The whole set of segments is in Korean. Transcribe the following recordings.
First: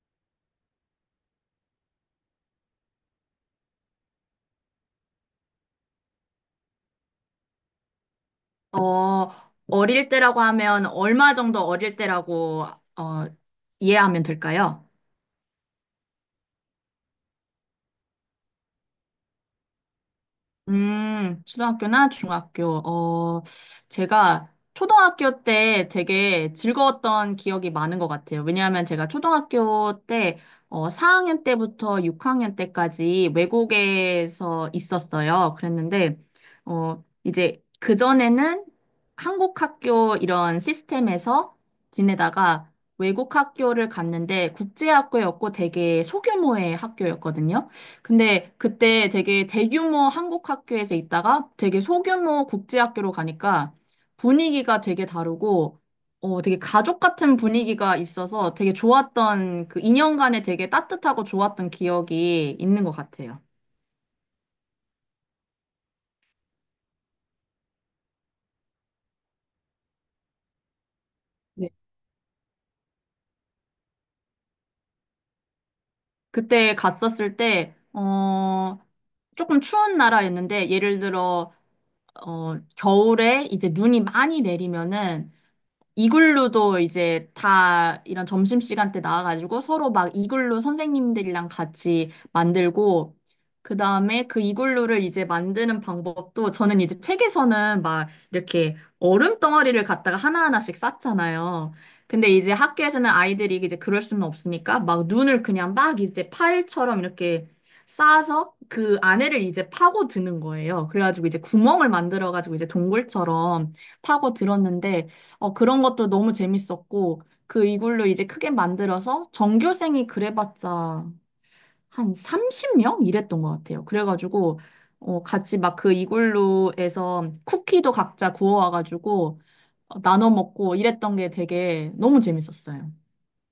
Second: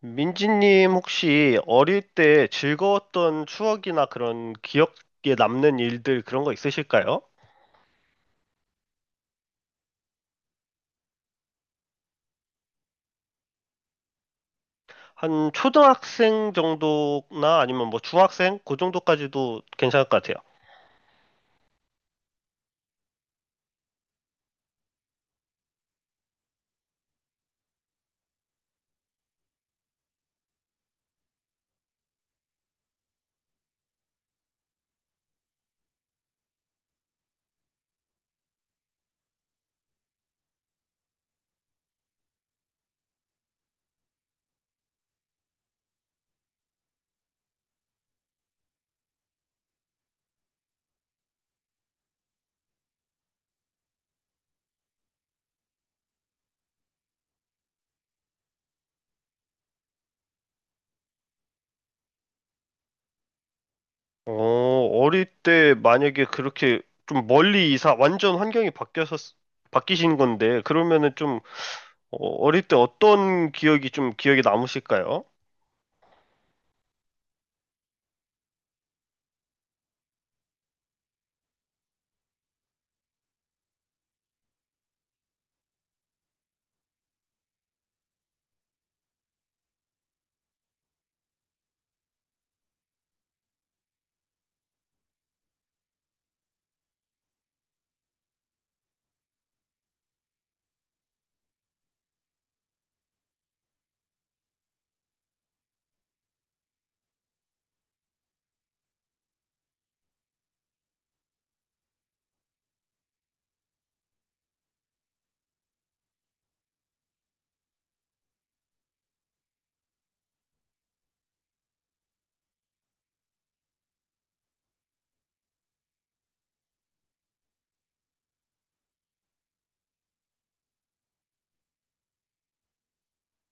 민지님, 혹시 어릴 때 즐거웠던 추억이나 그런 기억에 남는 일들, 그런 거 있으실까요? 어, 어릴 때라고 하면 얼마 정도 어릴 때라고 어, 이해하면 될까요? 한 초등학생 정도나 아니면 뭐 중학생? 그 정도까지도 괜찮을 것 같아요. 초등학교나 중학교. 제가 초등학교 때 되게 즐거웠던 기억이 많은 것 같아요. 왜냐하면 제가 초등학교 때, 4학년 때부터 6학년 때까지 외국에서 있었어요. 그랬는데, 이제 그전에는 한국 학교 이런 시스템에서 지내다가 외국 학교를 갔는데 국제학교였고 되게 소규모의 학교였거든요. 근데 그때 되게 대규모 한국 학교에서 있다가 되게 소규모 국제 학교로 가니까 분위기가 되게 다르고 되게 가족 같은 분위기가 있어서 되게 좋았던 그 2년간에 되게 따뜻하고 좋았던 기억이 있는 것 같아요. 어, 어릴 때 만약에 그렇게 좀 멀리 이사, 완전 환경이 바뀌어서, 바뀌신 건데, 그러면은 좀 네. 어, 어릴 때 어떤 기억이 좀 기억에 남으실까요? 그때 갔었을 때, 조금 추운 나라였는데, 예를 들어, 겨울에 이제 눈이 많이 내리면은 이글루도 이제 다 이런 점심시간 때 나와가지고 서로 막 이글루 선생님들이랑 같이 만들고, 그 다음에 그 이글루를 이제 만드는 방법도 저는 이제 책에서는 막 이렇게 얼음 덩어리를 갖다가 하나하나씩 쌌잖아요. 근데 이제 학교에서는 아이들이 이제 그럴 수는 없으니까 막 눈을 그냥 막 이제 파일처럼 이렇게 쌓아서 그 안에를 이제 파고 드는 거예요. 그래가지고 이제 구멍을 만들어가지고 이제 동굴처럼 파고 들었는데 그런 것도 너무 재밌었고, 그 이걸로 이제 크게 만들어서 전교생이 그래봤자 한 30명? 이랬던 것 같아요. 그래가지고, 같이 막 그 이글루에서 쿠키도 각자 구워와가지고 나눠 먹고 이랬던 게 되게 너무 재밌었어요.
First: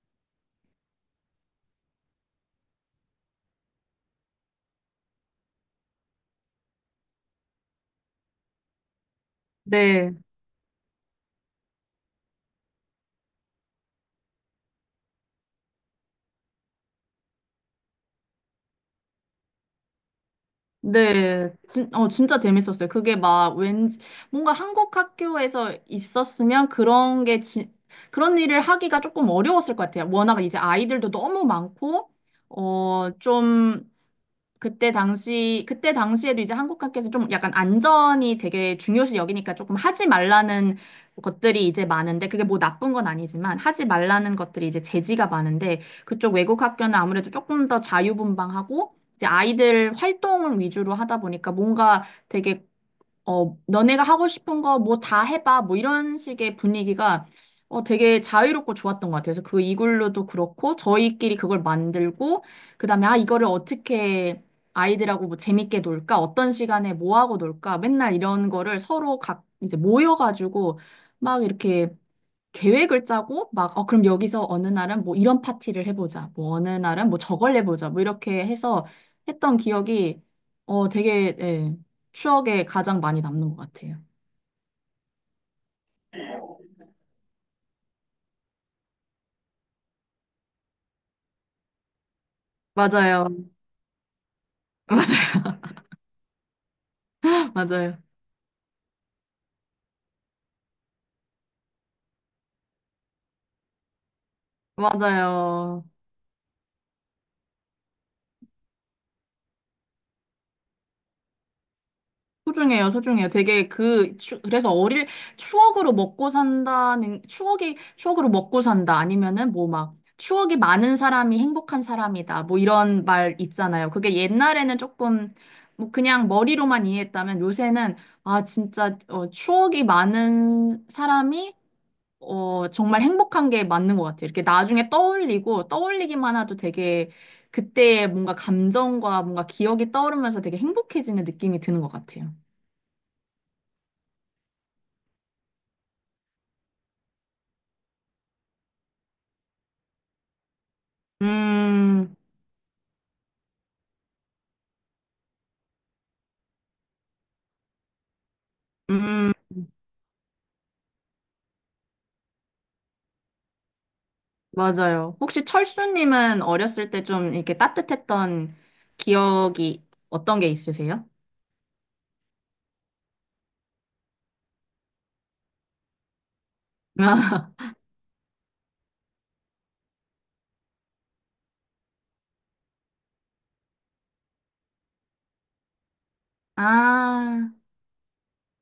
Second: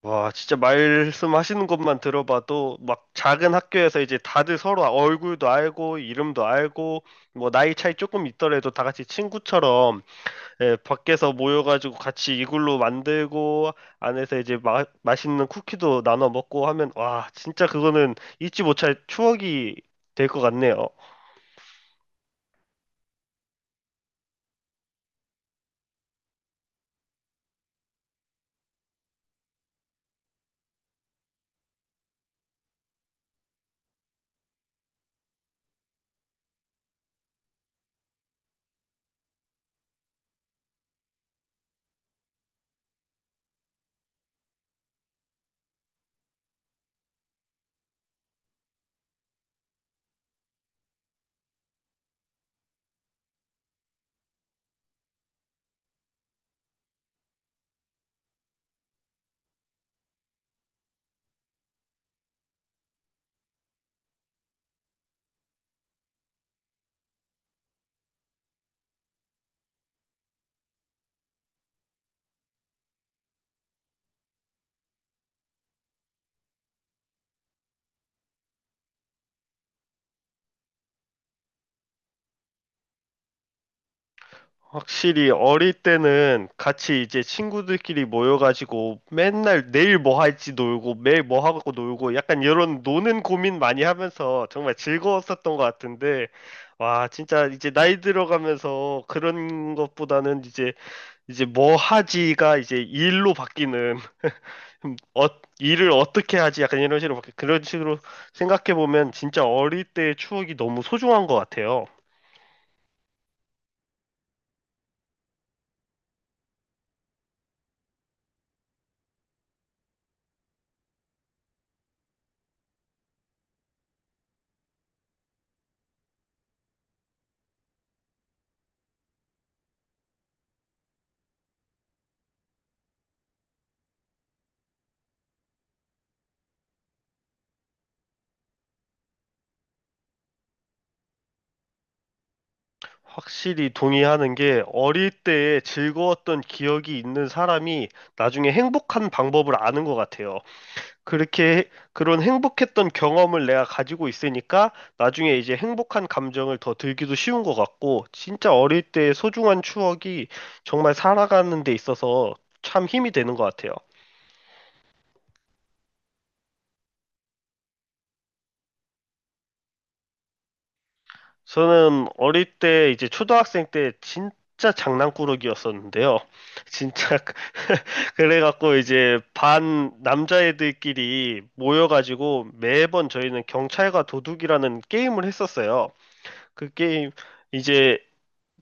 와, 진짜 말씀하시는 것만 들어봐도 막 작은 학교에서 이제 다들 서로 얼굴도 알고 이름도 알고, 뭐 나이 차이 조금 있더라도 다 같이 친구처럼, 네. 예, 밖에서 모여가지고 같이 이글루 만들고 안에서 이제 맛있는 쿠키도 나눠 먹고 하면, 와, 진짜 그거는 잊지 못할 추억이 될 것 같네요. 네, 진짜 재밌었어요. 그게 막 왠지, 뭔가 한국 학교에서 있었으면 그런 게, 그런 일을 하기가 조금 어려웠을 것 같아요. 워낙 이제 아이들도 너무 많고, 좀, 그때 당시에도 이제 한국 학교에서 좀 약간 안전이 되게 중요시 여기니까 조금 하지 말라는 것들이 이제 많은데, 그게 뭐 나쁜 건 아니지만, 하지 말라는 것들이 이제 제지가 많은데, 그쪽 외국 학교는 아무래도 조금 더 자유분방하고, 이제 아이들 활동을 위주로 하다 보니까 뭔가 되게 너네가 하고 싶은 거 뭐 다 해봐. 뭐 이런 식의 분위기가 되게 자유롭고 좋았던 것 같아요. 그래서 그 이글루도 그렇고 저희끼리 그걸 만들고 그다음에 아, 이거를 어떻게 아이들하고 뭐 재밌게 놀까? 어떤 시간에 뭐 하고 놀까? 맨날 이런 거를 서로 각 이제 모여가지고 막 이렇게 계획을 짜고 막, 그럼 여기서 어느 날은 뭐 이런 파티를 해보자. 뭐 어느 날은 뭐 저걸 해보자. 뭐 이렇게 해서 했던 기억이 되게, 예, 추억에 가장 많이 남는 것 같아요. 확실히 어릴 때는 같이 이제 친구들끼리 모여가지고 맨날 내일 뭐 할지 놀고 매일 뭐 하고 놀고 약간 이런 노는 맞아요. 고민 많이 하면서 정말 맞아요. 즐거웠었던 것 같은데, 와, 진짜 이제 맞아요. 나이 들어가면서 그런 것보다는 이제 이제 뭐 하지가 이제 일로 바뀌는 어, 맞아요. 일을 어떻게 하지 약간 이런 식으로 바뀌 그런 식으로 생각해 보면 진짜 어릴 때의 추억이 너무 소중한 것 같아요. 소중해요, 소중해요. 되게 그래서 추억으로 먹고 산다는, 추억으로 먹고 산다. 아니면은 뭐 막, 추억이 많은 사람이 행복한 사람이다. 뭐 이런 말 있잖아요. 그게 옛날에는 조금, 뭐 그냥 머리로만 이해했다면 요새는, 아, 진짜, 추억이 많은 사람이, 정말 행복한 게 맞는 것 같아요. 이렇게 나중에 떠올리고, 떠올리기만 해도 되게, 그때의 뭔가 감정과 뭔가 기억이 떠오르면서 되게 행복해지는 느낌이 드는 것 같아요. 확실히 동의하는 게, 어릴 때에 즐거웠던 기억이 있는 사람이 나중에 행복한 방법을 아는 것 같아요. 그렇게 음, 그런 행복했던 경험을 내가 가지고 있으니까 나중에 이제 행복한 감정을 더 들기도 쉬운 것 같고, 진짜 어릴 때의 음, 소중한 추억이 정말 살아가는 데 있어서 참 힘이 되는 것 같아요. 맞아요. 혹시 철수님은 어렸을 때 좀 이렇게 따뜻했던 기억이 어떤 게 있으세요? 저는 어릴 때 이제 초등학생 때 진짜 장난꾸러기였었는데요. 진짜 그- 그래갖고 이제 반 남자애들끼리 모여가지고 매번 저희는 경찰과 도둑이라는 게임을 했었어요. 그 게임 아, 이제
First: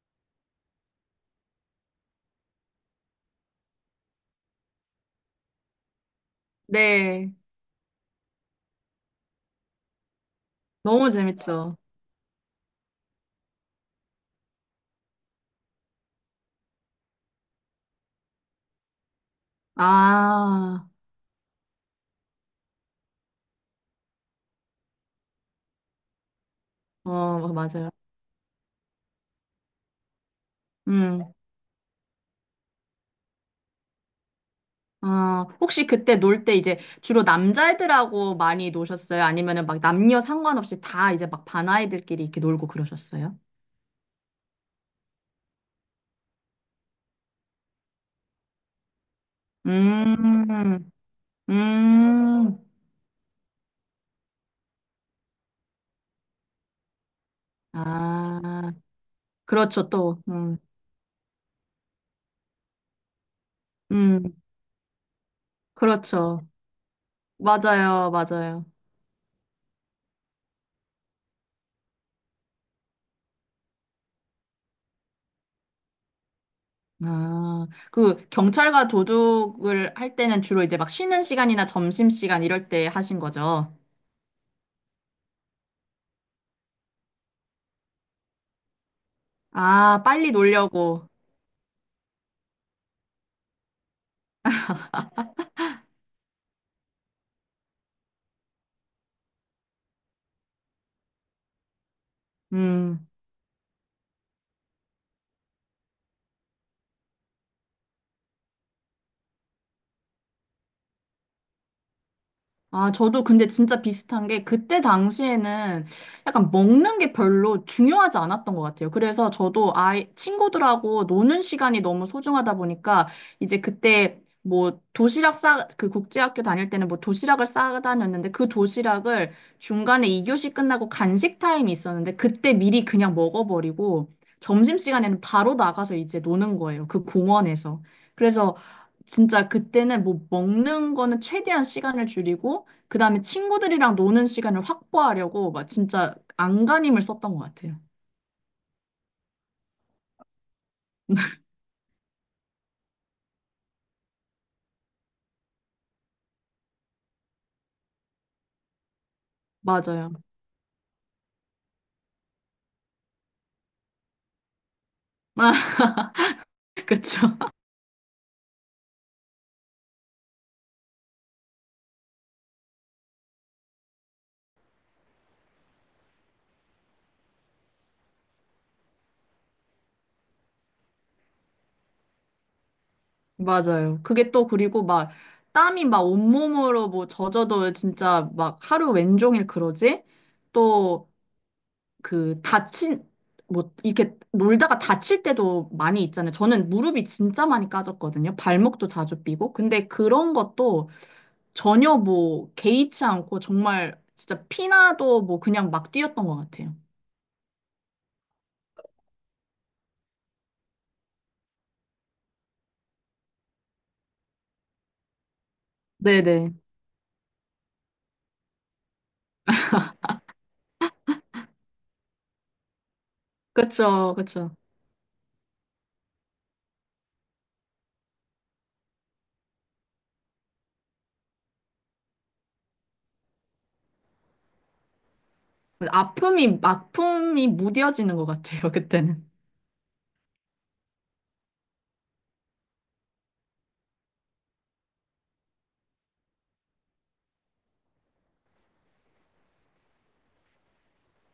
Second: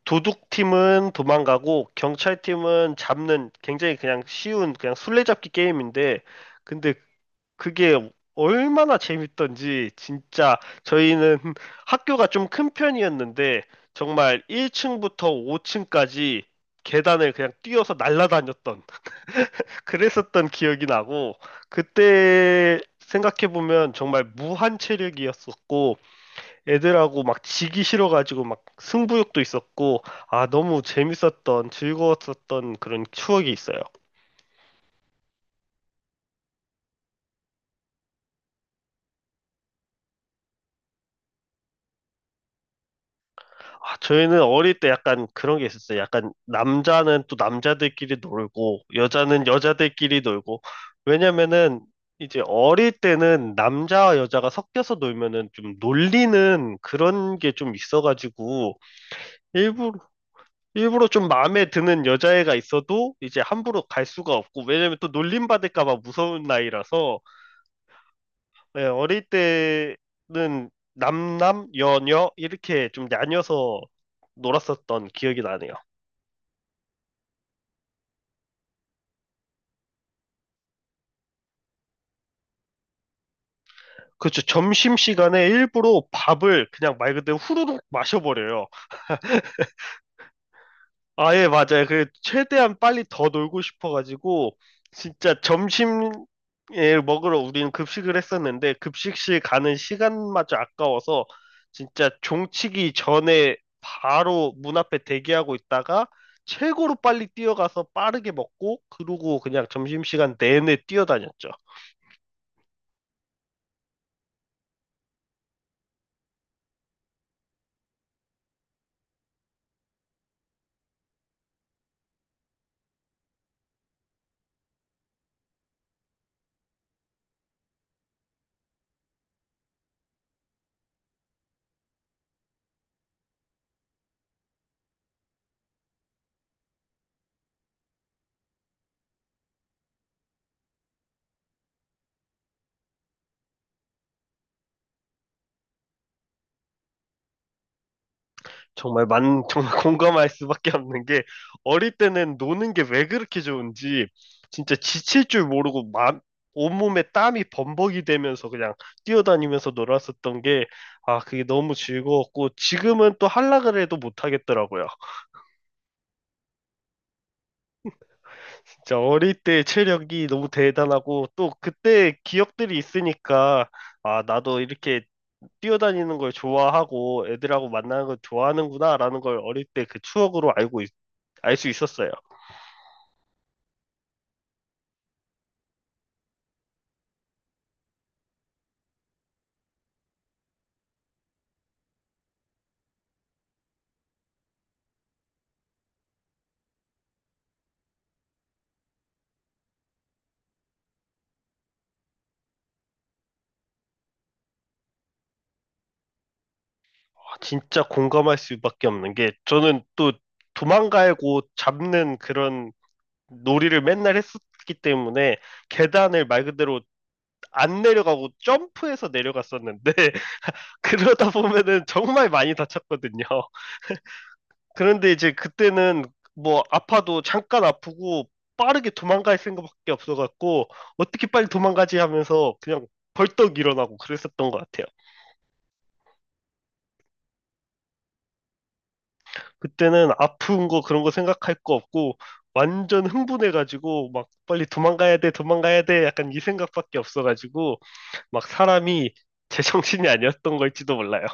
도둑팀은 도망가고 경찰팀은 잡는 굉장히 그냥 쉬운 그냥 술래잡기 게임인데, 근데 네. 그게 얼마나 재밌던지, 진짜 너무 저희는 재밌죠. 학교가 좀 큰 편이었는데 정말 1층부터 5층까지 계단을 그냥 뛰어서 날아다녔던, 그랬었던 기억이 아, 나고, 그때 생각해보면 정말 무한 체력이었었고, 애들하고 막 지기 맞아요. 싫어가지고 막 승부욕도 있었고, 아 너무 음, 재밌었던 즐거웠었던 그런 추억이 있어요. 혹시 그때 놀 때 이제 주로 남자애들하고 많이 노셨어요? 아니면은 막 남녀 상관없이 다 이제 막 반아이들끼리 이렇게 놀고 그러셨어요? 아, 저희는 어릴 때 약간 그런 게 있었어요. 약간 남자는 또 남자들끼리 놀고, 여자는 여자들끼리 놀고. 음, 왜냐면은 이제 음, 어릴 때는 남자와 여자가 섞여서 놀면은 좀 놀리는 그런 게 좀 아, 있어가지고, 그렇죠, 일부러, 또. 음. 일부러 좀 마음에 드는 여자애가 있어도 이제 함부로 갈 수가 음, 없고, 왜냐면 또 놀림 받을까 봐 그렇죠. 무서운 나이라서, 맞아요, 맞아요. 예, 어릴 때는 남남, 여녀 이렇게 좀 나뉘어서 놀았었던 기억이 나네요. 아, 그 경찰과 도둑을 할 때는 주로 이제 막 쉬는 시간이나 점심시간 이럴 때 하신 거죠. 그렇죠. 점심시간에 일부러 밥을 그냥 말 그대로 후루룩 마셔버려요. 아, 빨리 놀려고. 아, 예, 맞아요. 그, 최대한 빨리 더 놀고 싶어가지고, 진짜 점심에 먹으러 우리는 급식을 했었는데, 급식실 가는 시간마저 아까워서, 진짜 종치기 음. 전에 바로 문 앞에 대기하고 있다가 최고로 빨리 뛰어가서 빠르게 먹고, 그러고 그냥 점심시간 내내 뛰어다녔죠. 아, 저도 근데 진짜 비슷한 게 그때 당시에는 약간 먹는 게 별로 중요하지 않았던 것 같아요. 그래서 저도 친구들하고 노는 시간이 너무 소중하다 보니까 이제 그때 뭐 도시락 그 국제학교 다닐 때는 뭐 도시락을 싸 다녔는데 그 도시락을 중간에 2교시 끝나고 간식 타임이 있었는데 그때 미리 그냥 먹어버리고 점심시간에는 바로 나가서 이제 노는 거예요. 그 공원에서. 그래서 진짜 그때는 뭐 먹는 거는 최대한 시간을 줄이고 그다음에 친구들이랑 노는 시간을 확보하려고 막 진짜 안간힘을 썼던 것 같아요. 정말 만 정말 공감할 수밖에 없는 게, 어릴 때는 노는 게 왜 그렇게 좋은지, 진짜 지칠 줄 모르고, 온몸에 땀이 범벅이 되면서 그냥 뛰어다니면서 맞아요. 놀았었던 게, 아 그게 너무 즐거웠고, 지금은 또 하려 그래도 못 하겠더라고요. 아, 그쵸. 진짜 어릴 때 체력이 너무 대단하고, 또 그때 기억들이 있으니까 아 나도 이렇게 뛰어다니는 걸 좋아하고 애들하고 만나는 걸 좋아하는구나라는 걸 어릴 때 그 추억으로 알고, 알 수 있었어요. 맞아요. 그게 또 그리고 막 땀이 막 온몸으로 뭐 젖어도 진짜 막 하루 왼종일 그러지? 또 그 다친 뭐 이렇게 놀다가 다칠 때도 많이 있잖아요. 저는 무릎이 진짜 많이 까졌거든요. 발목도 자주 삐고. 근데 그런 것도 전혀 뭐 개의치 않고 정말 진짜 피나도 뭐 그냥 막 뛰었던 것 같아요. 아, 진짜 공감할 수밖에 없는 게, 저는 또 도망가고 잡는 그런 놀이를 맨날 했었기 때문에 계단을 말 네네. 그대로 안 내려가고 점프해서 내려갔었는데 그러다 보면은 정말 많이 다쳤거든요. 그쵸, 그쵸. 그런데 이제 그때는 뭐 아파도 잠깐 아프고 빠르게 도망갈 생각밖에 없어갖고 어떻게 빨리 도망가지 하면서 그냥 벌떡 일어나고 그랬었던 것 같아요. 아픔이 무뎌지는 것 같아요, 그때는. 그때는 아픈 거 그런 거 생각할 거 없고, 완전 흥분해가지고 막 빨리 도망가야 돼, 도망가야 돼, 약간 이 생각밖에 없어가지고 막 사람이 제정신이 아니었던 걸지도 몰라요.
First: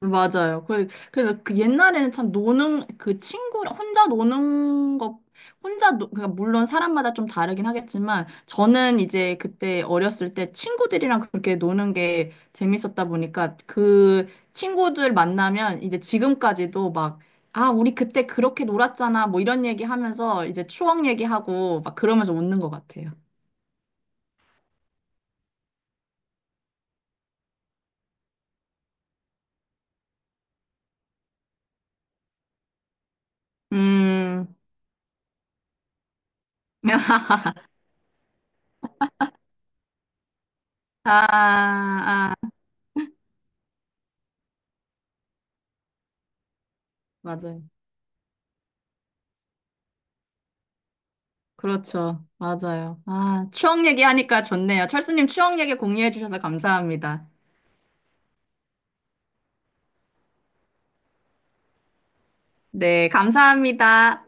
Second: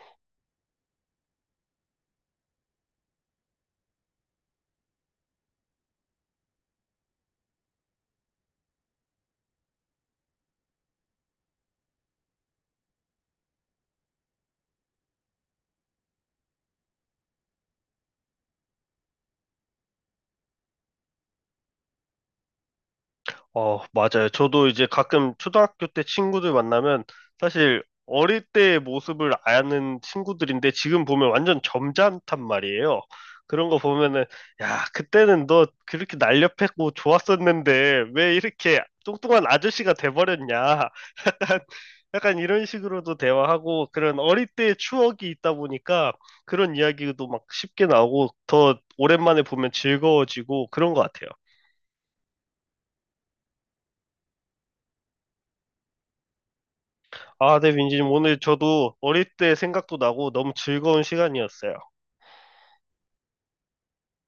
맞아요. 그래서 그 옛날에는 참 노는, 그 친구, 혼자 노는 것, 그러니까 물론 사람마다 좀 다르긴 하겠지만, 저는 이제 그때 어렸을 때 친구들이랑 그렇게 노는 게 재밌었다 보니까, 그 친구들 만나면 이제 지금까지도 막, 아, 우리 그때 그렇게 놀았잖아, 뭐 이런 얘기 하면서 이제 추억 얘기하고 막 그러면서 웃는 것 같아요. 어, 맞아요. 저도 이제 가끔 초등학교 때 친구들 만나면 사실 어릴 때의 모습을 아는 친구들인데 지금 보면 완전 점잖단 말이에요. 그런 거 보면은 음. 야, 그때는 너 그렇게 날렵했고 좋았었는데 왜 이렇게 뚱뚱한 아저씨가 돼버렸냐. 약간, 아, 아, 약간 이런 식으로도 대화하고, 그런 어릴 때의 추억이 있다 보니까 그런 이야기도 막 맞아요. 쉽게 나오고 더 오랜만에 보면 즐거워지고 그런 것 같아요. 그렇죠. 맞아요. 아, 추억 얘기하니까 좋네요. 철수님 추억 얘기 공유해 주셔서 감사합니다. 아, 네, 민지님, 오늘 저도 어릴 때 생각도 나고 너무 즐거운 시간이었어요. 네, 감사합니다.